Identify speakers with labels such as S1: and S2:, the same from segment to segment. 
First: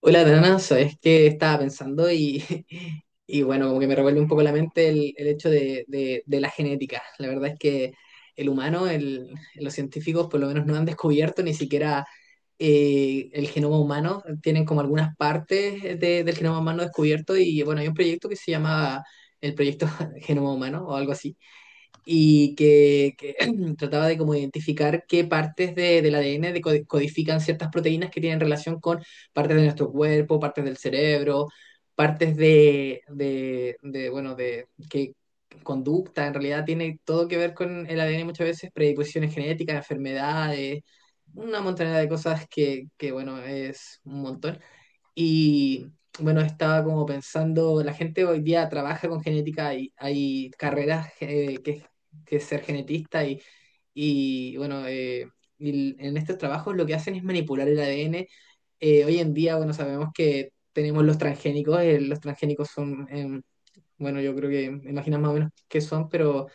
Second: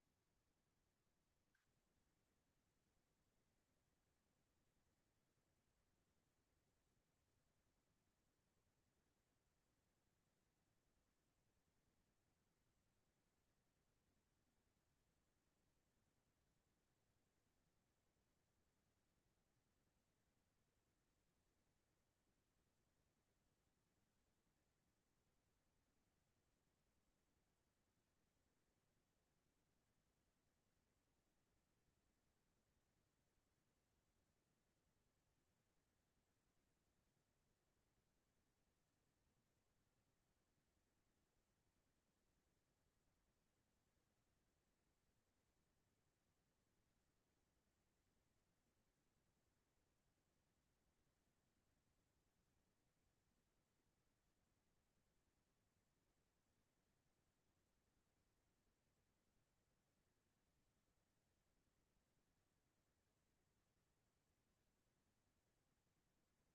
S1: Hola, Dana, sabes que estaba pensando y, y bueno, como que me revuelve un poco la mente el hecho de la genética. La verdad es que el humano, los científicos por lo menos no han descubierto ni siquiera el genoma humano. Tienen como algunas partes del genoma humano descubierto y bueno, hay un proyecto que se llama el proyecto Genoma Humano o algo así y que trataba de como identificar qué partes de, del ADN codifican ciertas proteínas que tienen relación con partes de nuestro cuerpo, partes del cerebro, partes de, bueno, de que conducta, en realidad tiene todo que ver con el ADN muchas veces, predisposiciones genéticas, enfermedades, una montaña de cosas que bueno, es un montón. Y bueno, estaba como pensando, la gente hoy día trabaja con genética, y hay carreras que es ser genetista y, y bueno, eh, y en estos trabajos lo que hacen es manipular el ADN. Hoy en día, bueno, sabemos que tenemos los transgénicos son, bueno, yo creo que imaginas más o menos qué son, pero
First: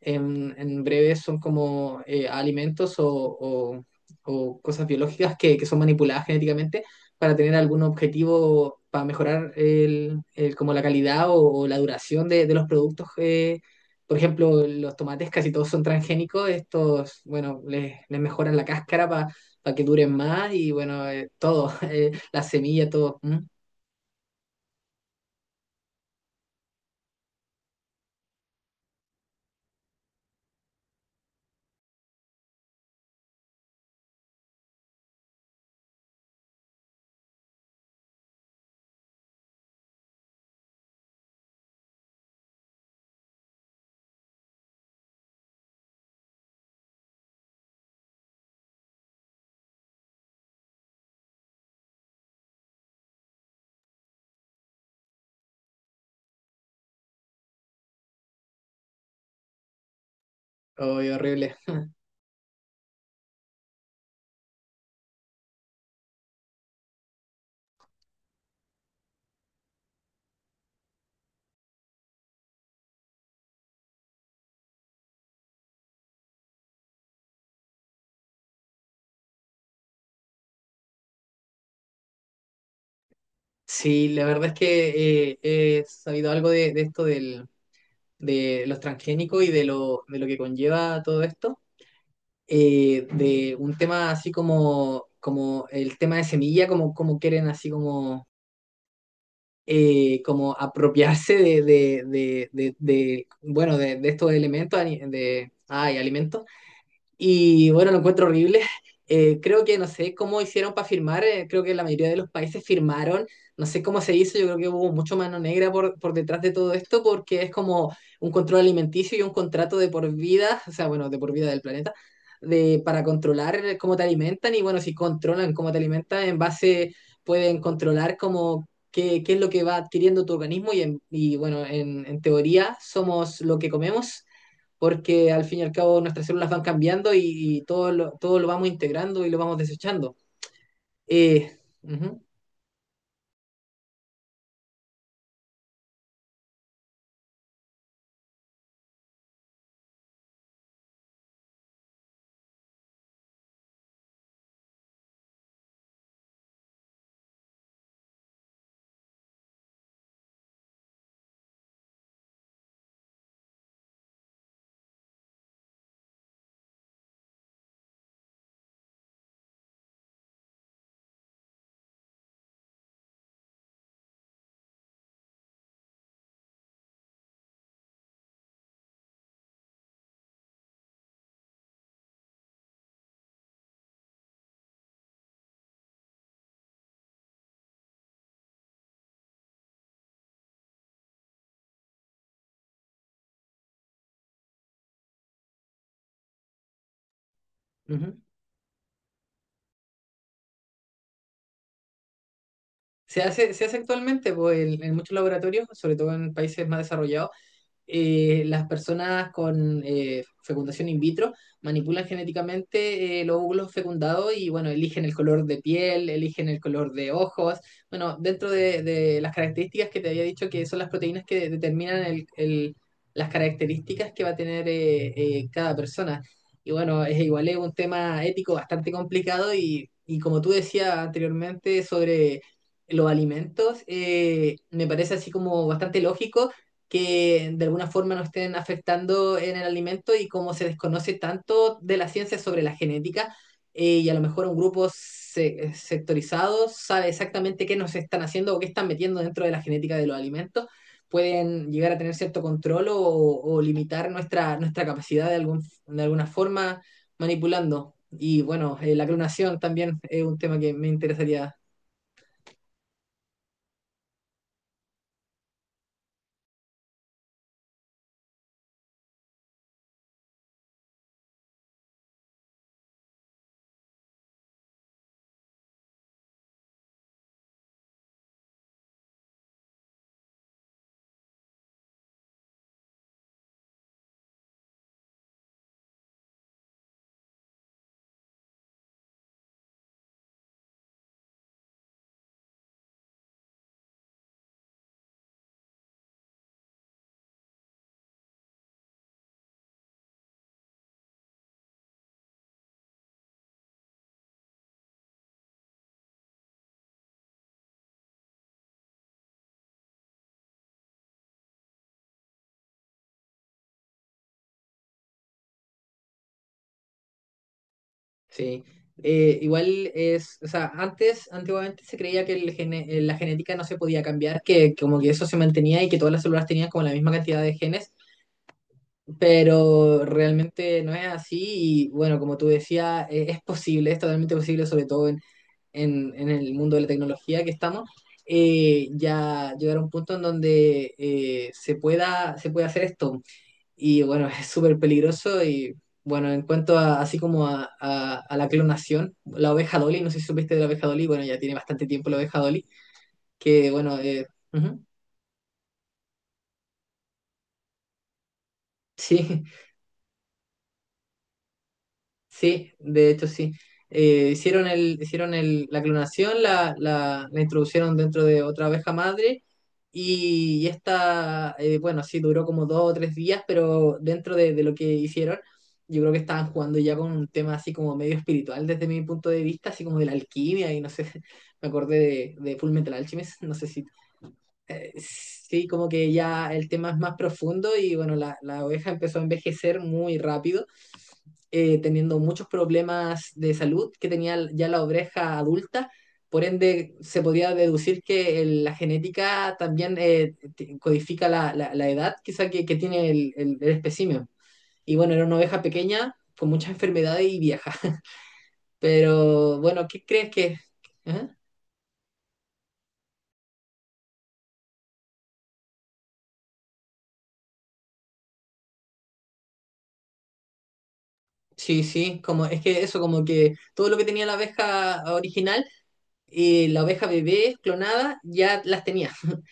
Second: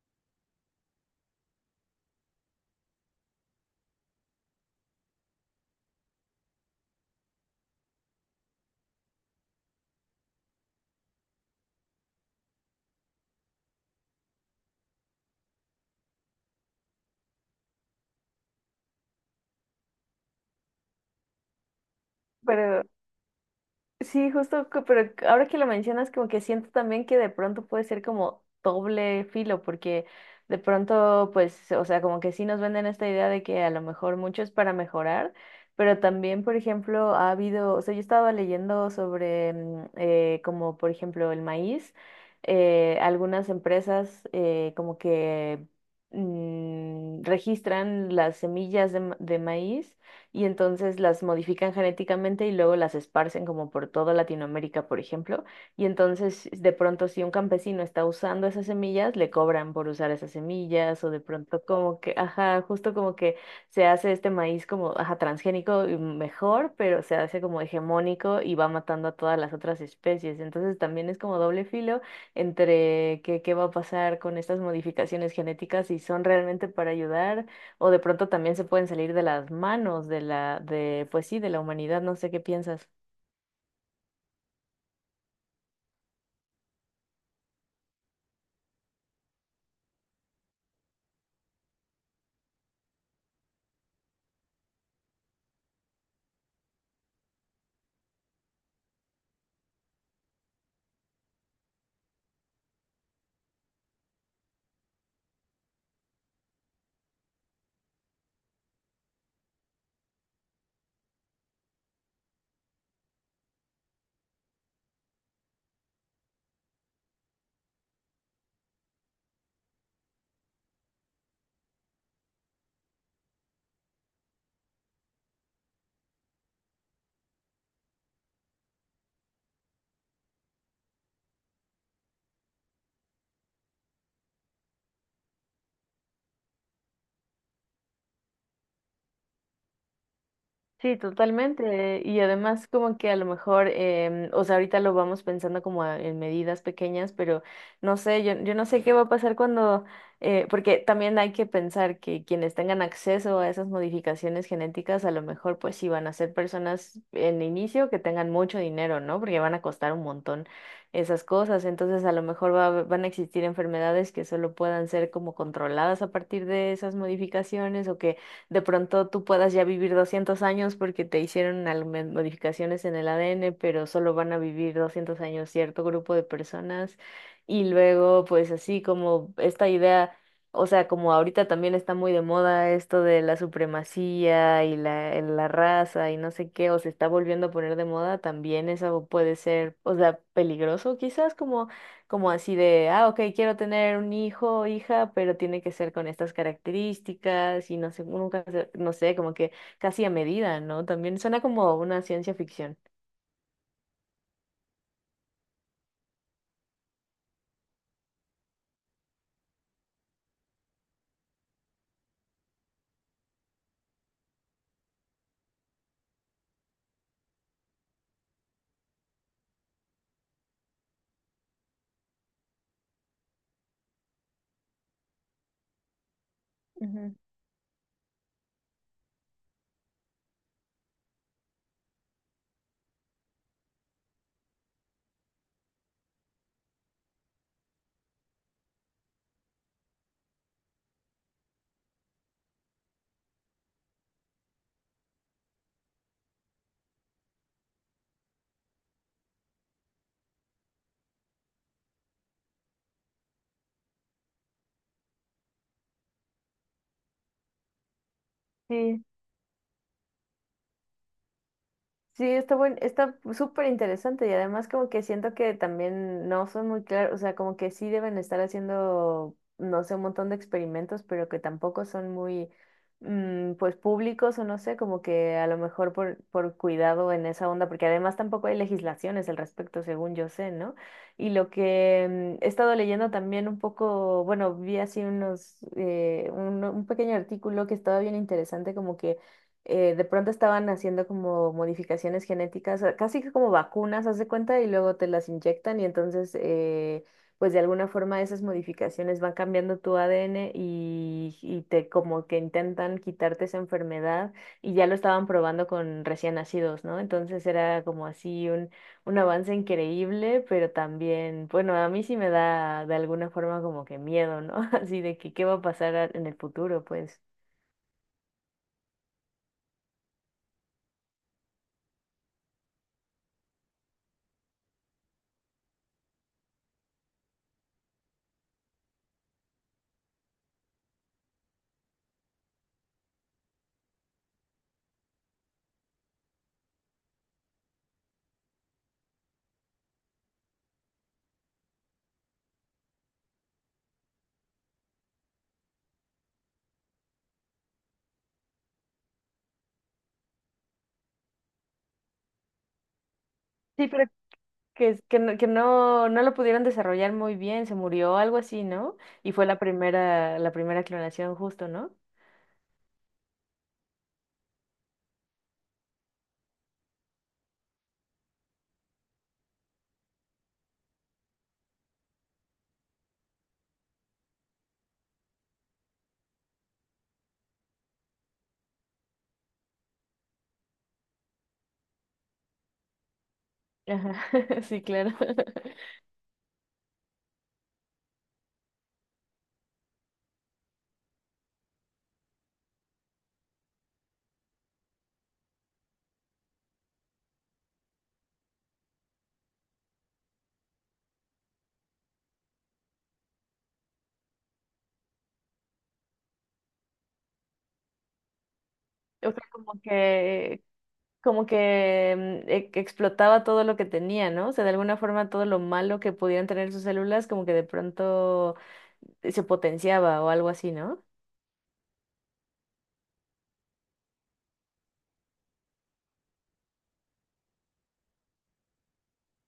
S1: en breve son como alimentos o- o cosas biológicas que son manipuladas genéticamente para tener algún objetivo para mejorar el, como la calidad o la duración de los productos. Por ejemplo, los tomates casi todos son transgénicos. Estos, bueno, les mejoran la cáscara para que duren más y bueno, todo, las
S2: Pero
S1: semillas, todo. Mm.
S2: sí, justo, pero ahora que lo mencionas, como que siento también que de pronto puede ser como doble filo, porque de pronto, pues, o sea, como que sí nos venden esta idea de que a lo mejor mucho es para mejorar, pero también, por ejemplo, ha habido, o sea, yo estaba leyendo sobre, como por ejemplo, el maíz, algunas empresas como que registran las semillas de de maíz y entonces las modifican genéticamente y luego las esparcen como por toda Latinoamérica, por ejemplo. Y entonces de pronto si un campesino está usando esas semillas, le cobran por usar esas
S1: Oh,
S2: semillas o de
S1: horrible.
S2: pronto como que, ajá, justo como que se hace este maíz como, ajá, transgénico y mejor, pero se hace como hegemónico y va matando a todas las otras especies. Entonces también es como doble filo entre qué, qué va a pasar con estas modificaciones genéticas, si son realmente para ayudar o de pronto también se pueden salir de las manos de la, de, pues sí, de la humanidad, no sé qué piensas.
S1: Sí, la verdad es que he sabido algo de esto del, de los transgénicos y de de lo que conlleva todo esto, de un tema así como el tema de semilla, como quieren así como, como apropiarse de, bueno, de estos elementos, ay, alimentos. Y bueno, lo encuentro horrible. Creo que no sé cómo hicieron para firmar, creo que la mayoría de los países firmaron, no sé cómo se hizo. Yo creo que hubo mucho mano negra por detrás de todo esto porque es como un control alimenticio y un contrato de por vida, o sea, bueno, de por vida del planeta, de, para controlar cómo te alimentan y bueno, si controlan cómo te alimentan, en base pueden controlar como qué, qué es lo que va adquiriendo tu organismo y bueno, en teoría somos lo que comemos porque al fin y al cabo nuestras células van cambiando y todo lo vamos integrando y lo vamos desechando.
S2: Sí,
S1: Eh,
S2: totalmente. Y
S1: Ujú,
S2: además como que a lo mejor, o sea, ahorita lo vamos pensando como en medidas pequeñas, pero no sé, yo no sé qué va a pasar cuando, porque también hay que pensar que quienes tengan acceso a esas modificaciones genéticas, a lo mejor pues sí van a ser personas en inicio que tengan mucho dinero, ¿no? Porque van a costar un montón esas cosas. Entonces a lo mejor van a existir enfermedades que solo puedan ser como controladas a partir de esas modificaciones o que de pronto tú puedas ya vivir 200 años porque te hicieron algunas modificaciones en el ADN, pero solo van a vivir 200 años cierto grupo de personas. Y luego, pues así como esta idea, o sea, como ahorita también está muy de moda esto de la supremacía y la raza y no sé qué, o se está volviendo a poner de moda, también eso puede ser, o sea, peligroso quizás, como así de, ah, ok, quiero tener un hijo o hija, pero tiene que ser con estas características y no sé,
S1: ujú.
S2: nunca, no sé, como que casi a medida, ¿no? También suena como una ciencia ficción.
S1: Se hace actualmente pues, en muchos laboratorios, sobre todo en países más desarrollados, las personas con fecundación in vitro manipulan genéticamente los óvulos fecundados y bueno, eligen el color de piel, eligen el color de ojos. Bueno, dentro de las características que te había dicho que son las proteínas que determinan las características que va a tener cada persona. Y bueno,
S2: Ujú.
S1: es igual es un tema ético bastante complicado y como tú decías anteriormente sobre los alimentos, me parece así como bastante lógico que de alguna forma nos estén afectando en el alimento y como se desconoce tanto de la ciencia sobre la genética y a lo mejor un grupo sectorizado sabe exactamente qué nos están haciendo o qué están metiendo dentro de la genética de los alimentos, pueden llegar a tener cierto control o limitar nuestra, nuestra capacidad de alguna forma manipulando. Y bueno,
S2: Sí,
S1: la clonación también es un tema que me interesaría.
S2: Sí, está buen, está súper interesante y además como que siento que también no son muy claros, o sea, como que sí deben estar haciendo, no sé, un montón de experimentos, pero que tampoco son muy, pues públicos o no sé, como que a lo mejor por cuidado en esa onda, porque además tampoco hay legislaciones al respecto, según yo sé, ¿no? Y lo que he estado leyendo también un poco, bueno, vi así unos, un pequeño artículo que estaba bien interesante, como que de pronto estaban haciendo como modificaciones genéticas, casi que como vacunas, haz de cuenta, y luego te las inyectan y entonces, pues de alguna forma esas modificaciones van cambiando tu ADN y te como que intentan quitarte esa enfermedad y ya lo estaban probando con recién nacidos, ¿no? Entonces era como así un avance increíble, pero también, bueno, a mí sí me da de alguna forma como que miedo, ¿no? Así de que qué va a pasar en el futuro, pues.
S1: Sí, igual es, o sea, antes, antiguamente se creía que la genética no se podía cambiar, que como que eso se mantenía y que todas las células tenían como la misma cantidad de genes, pero realmente no es así y bueno, como tú decías, es posible, es totalmente posible, sobre todo en el mundo de la tecnología que estamos, ya llegar a un punto en donde se puede hacer esto. Y bueno, es súper peligroso y bueno, en cuanto a, así como a la clonación, la oveja Dolly, no sé si supiste de la oveja Dolly. Bueno, ya tiene bastante tiempo la oveja Dolly, que
S2: Sí,
S1: bueno,
S2: pero
S1: ujú,
S2: que no, no lo pudieron desarrollar muy bien, se murió, algo así, ¿no? Y
S1: sí,
S2: fue la primera clonación justo, ¿no?
S1: sí, de hecho sí. Hicieron el, la clonación, la introducieron dentro de otra abeja madre y esta, bueno, sí, duró como dos o tres días, pero dentro de lo que hicieron, yo creo que estaban jugando ya con un tema así como medio espiritual desde mi punto de vista, así como de la alquimia y no sé, me acordé de Full Metal Alchemist, no sé si,
S2: Ajá, sí, claro.
S1: sí, como que ya el tema es más profundo y bueno, la oveja empezó a envejecer muy rápido teniendo muchos problemas de salud que tenía ya la oveja adulta. Por ende, se podía deducir que la genética también codifica la edad quizá que tiene el, el espécimen. Y bueno, era una oveja pequeña con muchas enfermedades y vieja.
S2: O sea,
S1: Pero bueno, ¿qué crees que...? ¿Eh?
S2: como que que explotaba todo lo que tenía, ¿no? O sea, de alguna forma todo lo malo que pudieran tener sus células, como que de pronto se potenciaba o algo así, ¿no?
S1: Sí, sí, como, es que eso, como que todo lo que tenía la oveja original y la oveja bebé clonada ya las tenía.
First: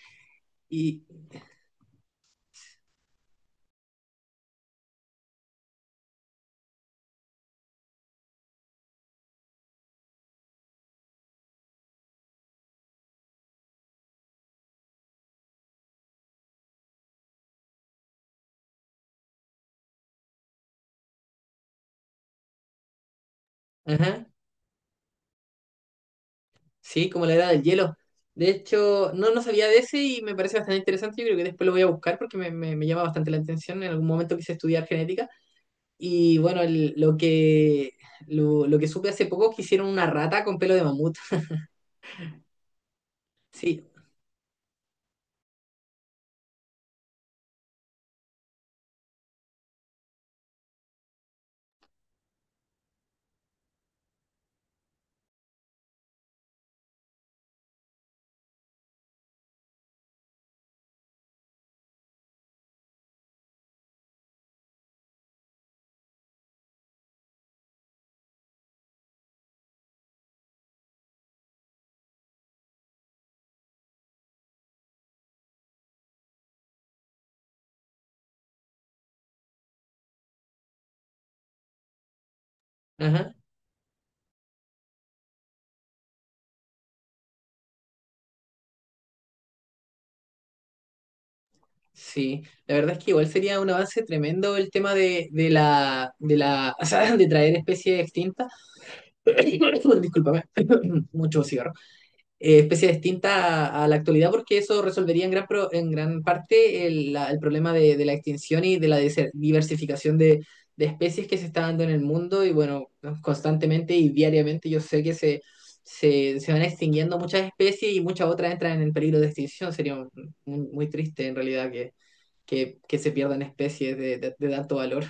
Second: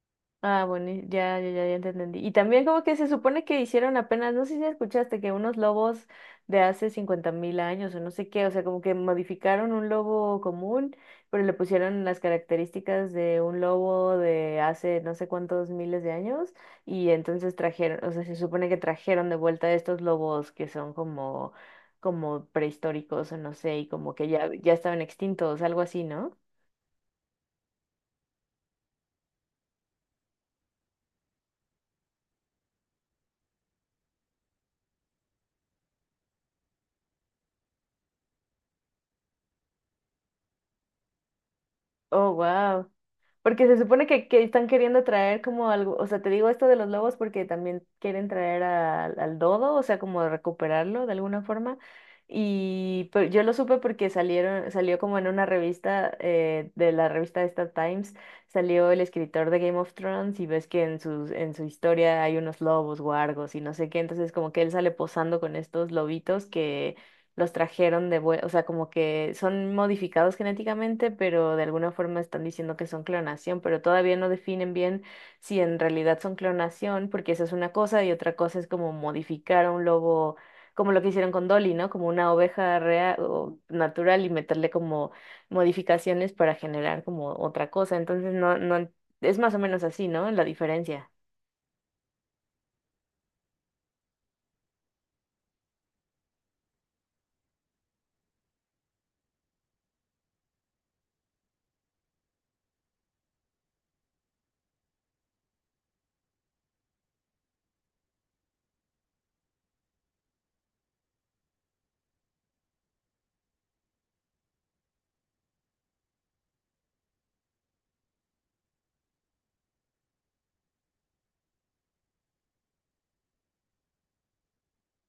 S2: Ah, bueno,
S1: Y,
S2: ya te entendí. Y también como que se supone que hicieron apenas, no sé si escuchaste, que unos lobos de hace 50.000 años o no sé qué, o sea, como que modificaron un lobo común, pero le pusieron las características de un lobo de hace no sé cuántos miles de años y entonces trajeron, o sea, se supone que trajeron de vuelta estos lobos que son como, como prehistóricos o no sé, y como
S1: ajá.
S2: que ya estaban extintos, algo así, ¿no?
S1: Sí, como la edad del hielo. De hecho, no, no sabía de ese y me parece bastante interesante. Yo creo que después lo voy a buscar porque me, me llama bastante la atención. En algún momento quise estudiar genética. Y bueno, lo que supe hace poco es que hicieron una rata con pelo de mamut.
S2: Oh, wow. Porque se
S1: Sí,
S2: supone que están queriendo traer como algo, o sea, te digo esto de los lobos porque también quieren traer al al dodo, o sea, como recuperarlo de alguna forma. Y pero yo lo supe porque salió como en una revista, de la revista esta Times, salió el escritor de Game of Thrones y ves que en en su historia hay unos lobos, guargos y no sé qué, entonces como que él sale posando con estos lobitos que los trajeron de vuelta, o sea, como que son modificados genéticamente, pero de alguna forma están diciendo que son clonación, pero todavía no definen bien si en realidad son clonación, porque esa es una cosa y otra cosa es como modificar a un lobo, como lo que hicieron con Dolly, ¿no? Como una oveja real
S1: ajá,
S2: o natural y meterle como modificaciones para generar como otra cosa. Entonces, no, no, es más o menos así, ¿no? La diferencia.
S1: sí. La verdad es que igual sería un avance tremendo el tema de la, o sea de traer especies extintas. Discúlpame, mucho cigarro. Especie distinta la actualidad porque eso resolvería en en gran parte el, el problema de la extinción y de la diversificación de especies que se está dando en el mundo y bueno, constantemente y diariamente yo sé se van extinguiendo muchas especies y muchas otras entran en peligro de extinción. Sería muy triste en realidad que se pierdan especies de tanto valor.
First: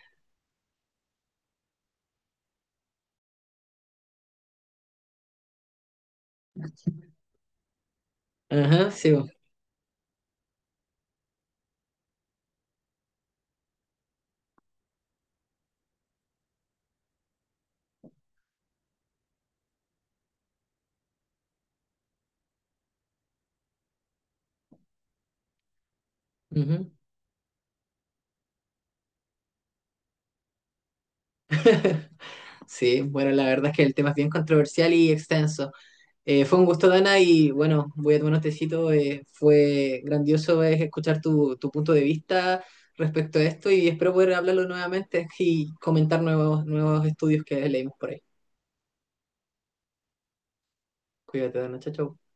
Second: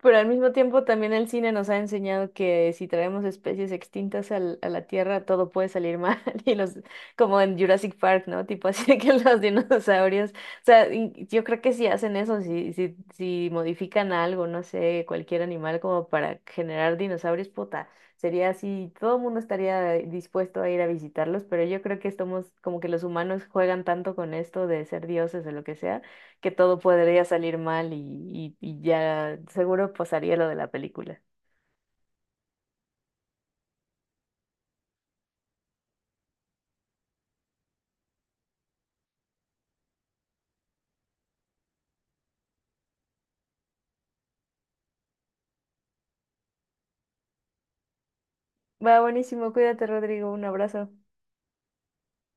S2: Pero al mismo tiempo también el cine nos ha enseñado que si traemos especies extintas a la Tierra, todo puede salir mal. Y los, como en Jurassic Park, ¿no? Tipo
S1: Ajá,
S2: así de que
S1: sí.
S2: los dinosaurios. O sea, y yo creo que si hacen eso, si modifican algo, no sé, cualquier animal como para generar dinosaurios, puta, sería así, todo el mundo estaría dispuesto a ir a visitarlos, pero yo creo que estamos, como que los humanos juegan tanto con esto de ser dioses o lo que sea que todo
S1: Ujú.
S2: podría salir mal y, y ya seguro pasaría lo de la película.
S1: Sí, bueno, la verdad es que el tema es bien controversial y extenso. Fue un gusto, Dana, y bueno, voy a tomar un tecito. Fue grandioso es escuchar tu, tu punto de vista respecto a esto y espero poder hablarlo nuevamente y comentar nuevos, nuevos estudios que leímos por ahí.
S2: Va, buenísimo, cuídate, Rodrigo, un abrazo.
S1: Cuídate, Dana, chao, chao.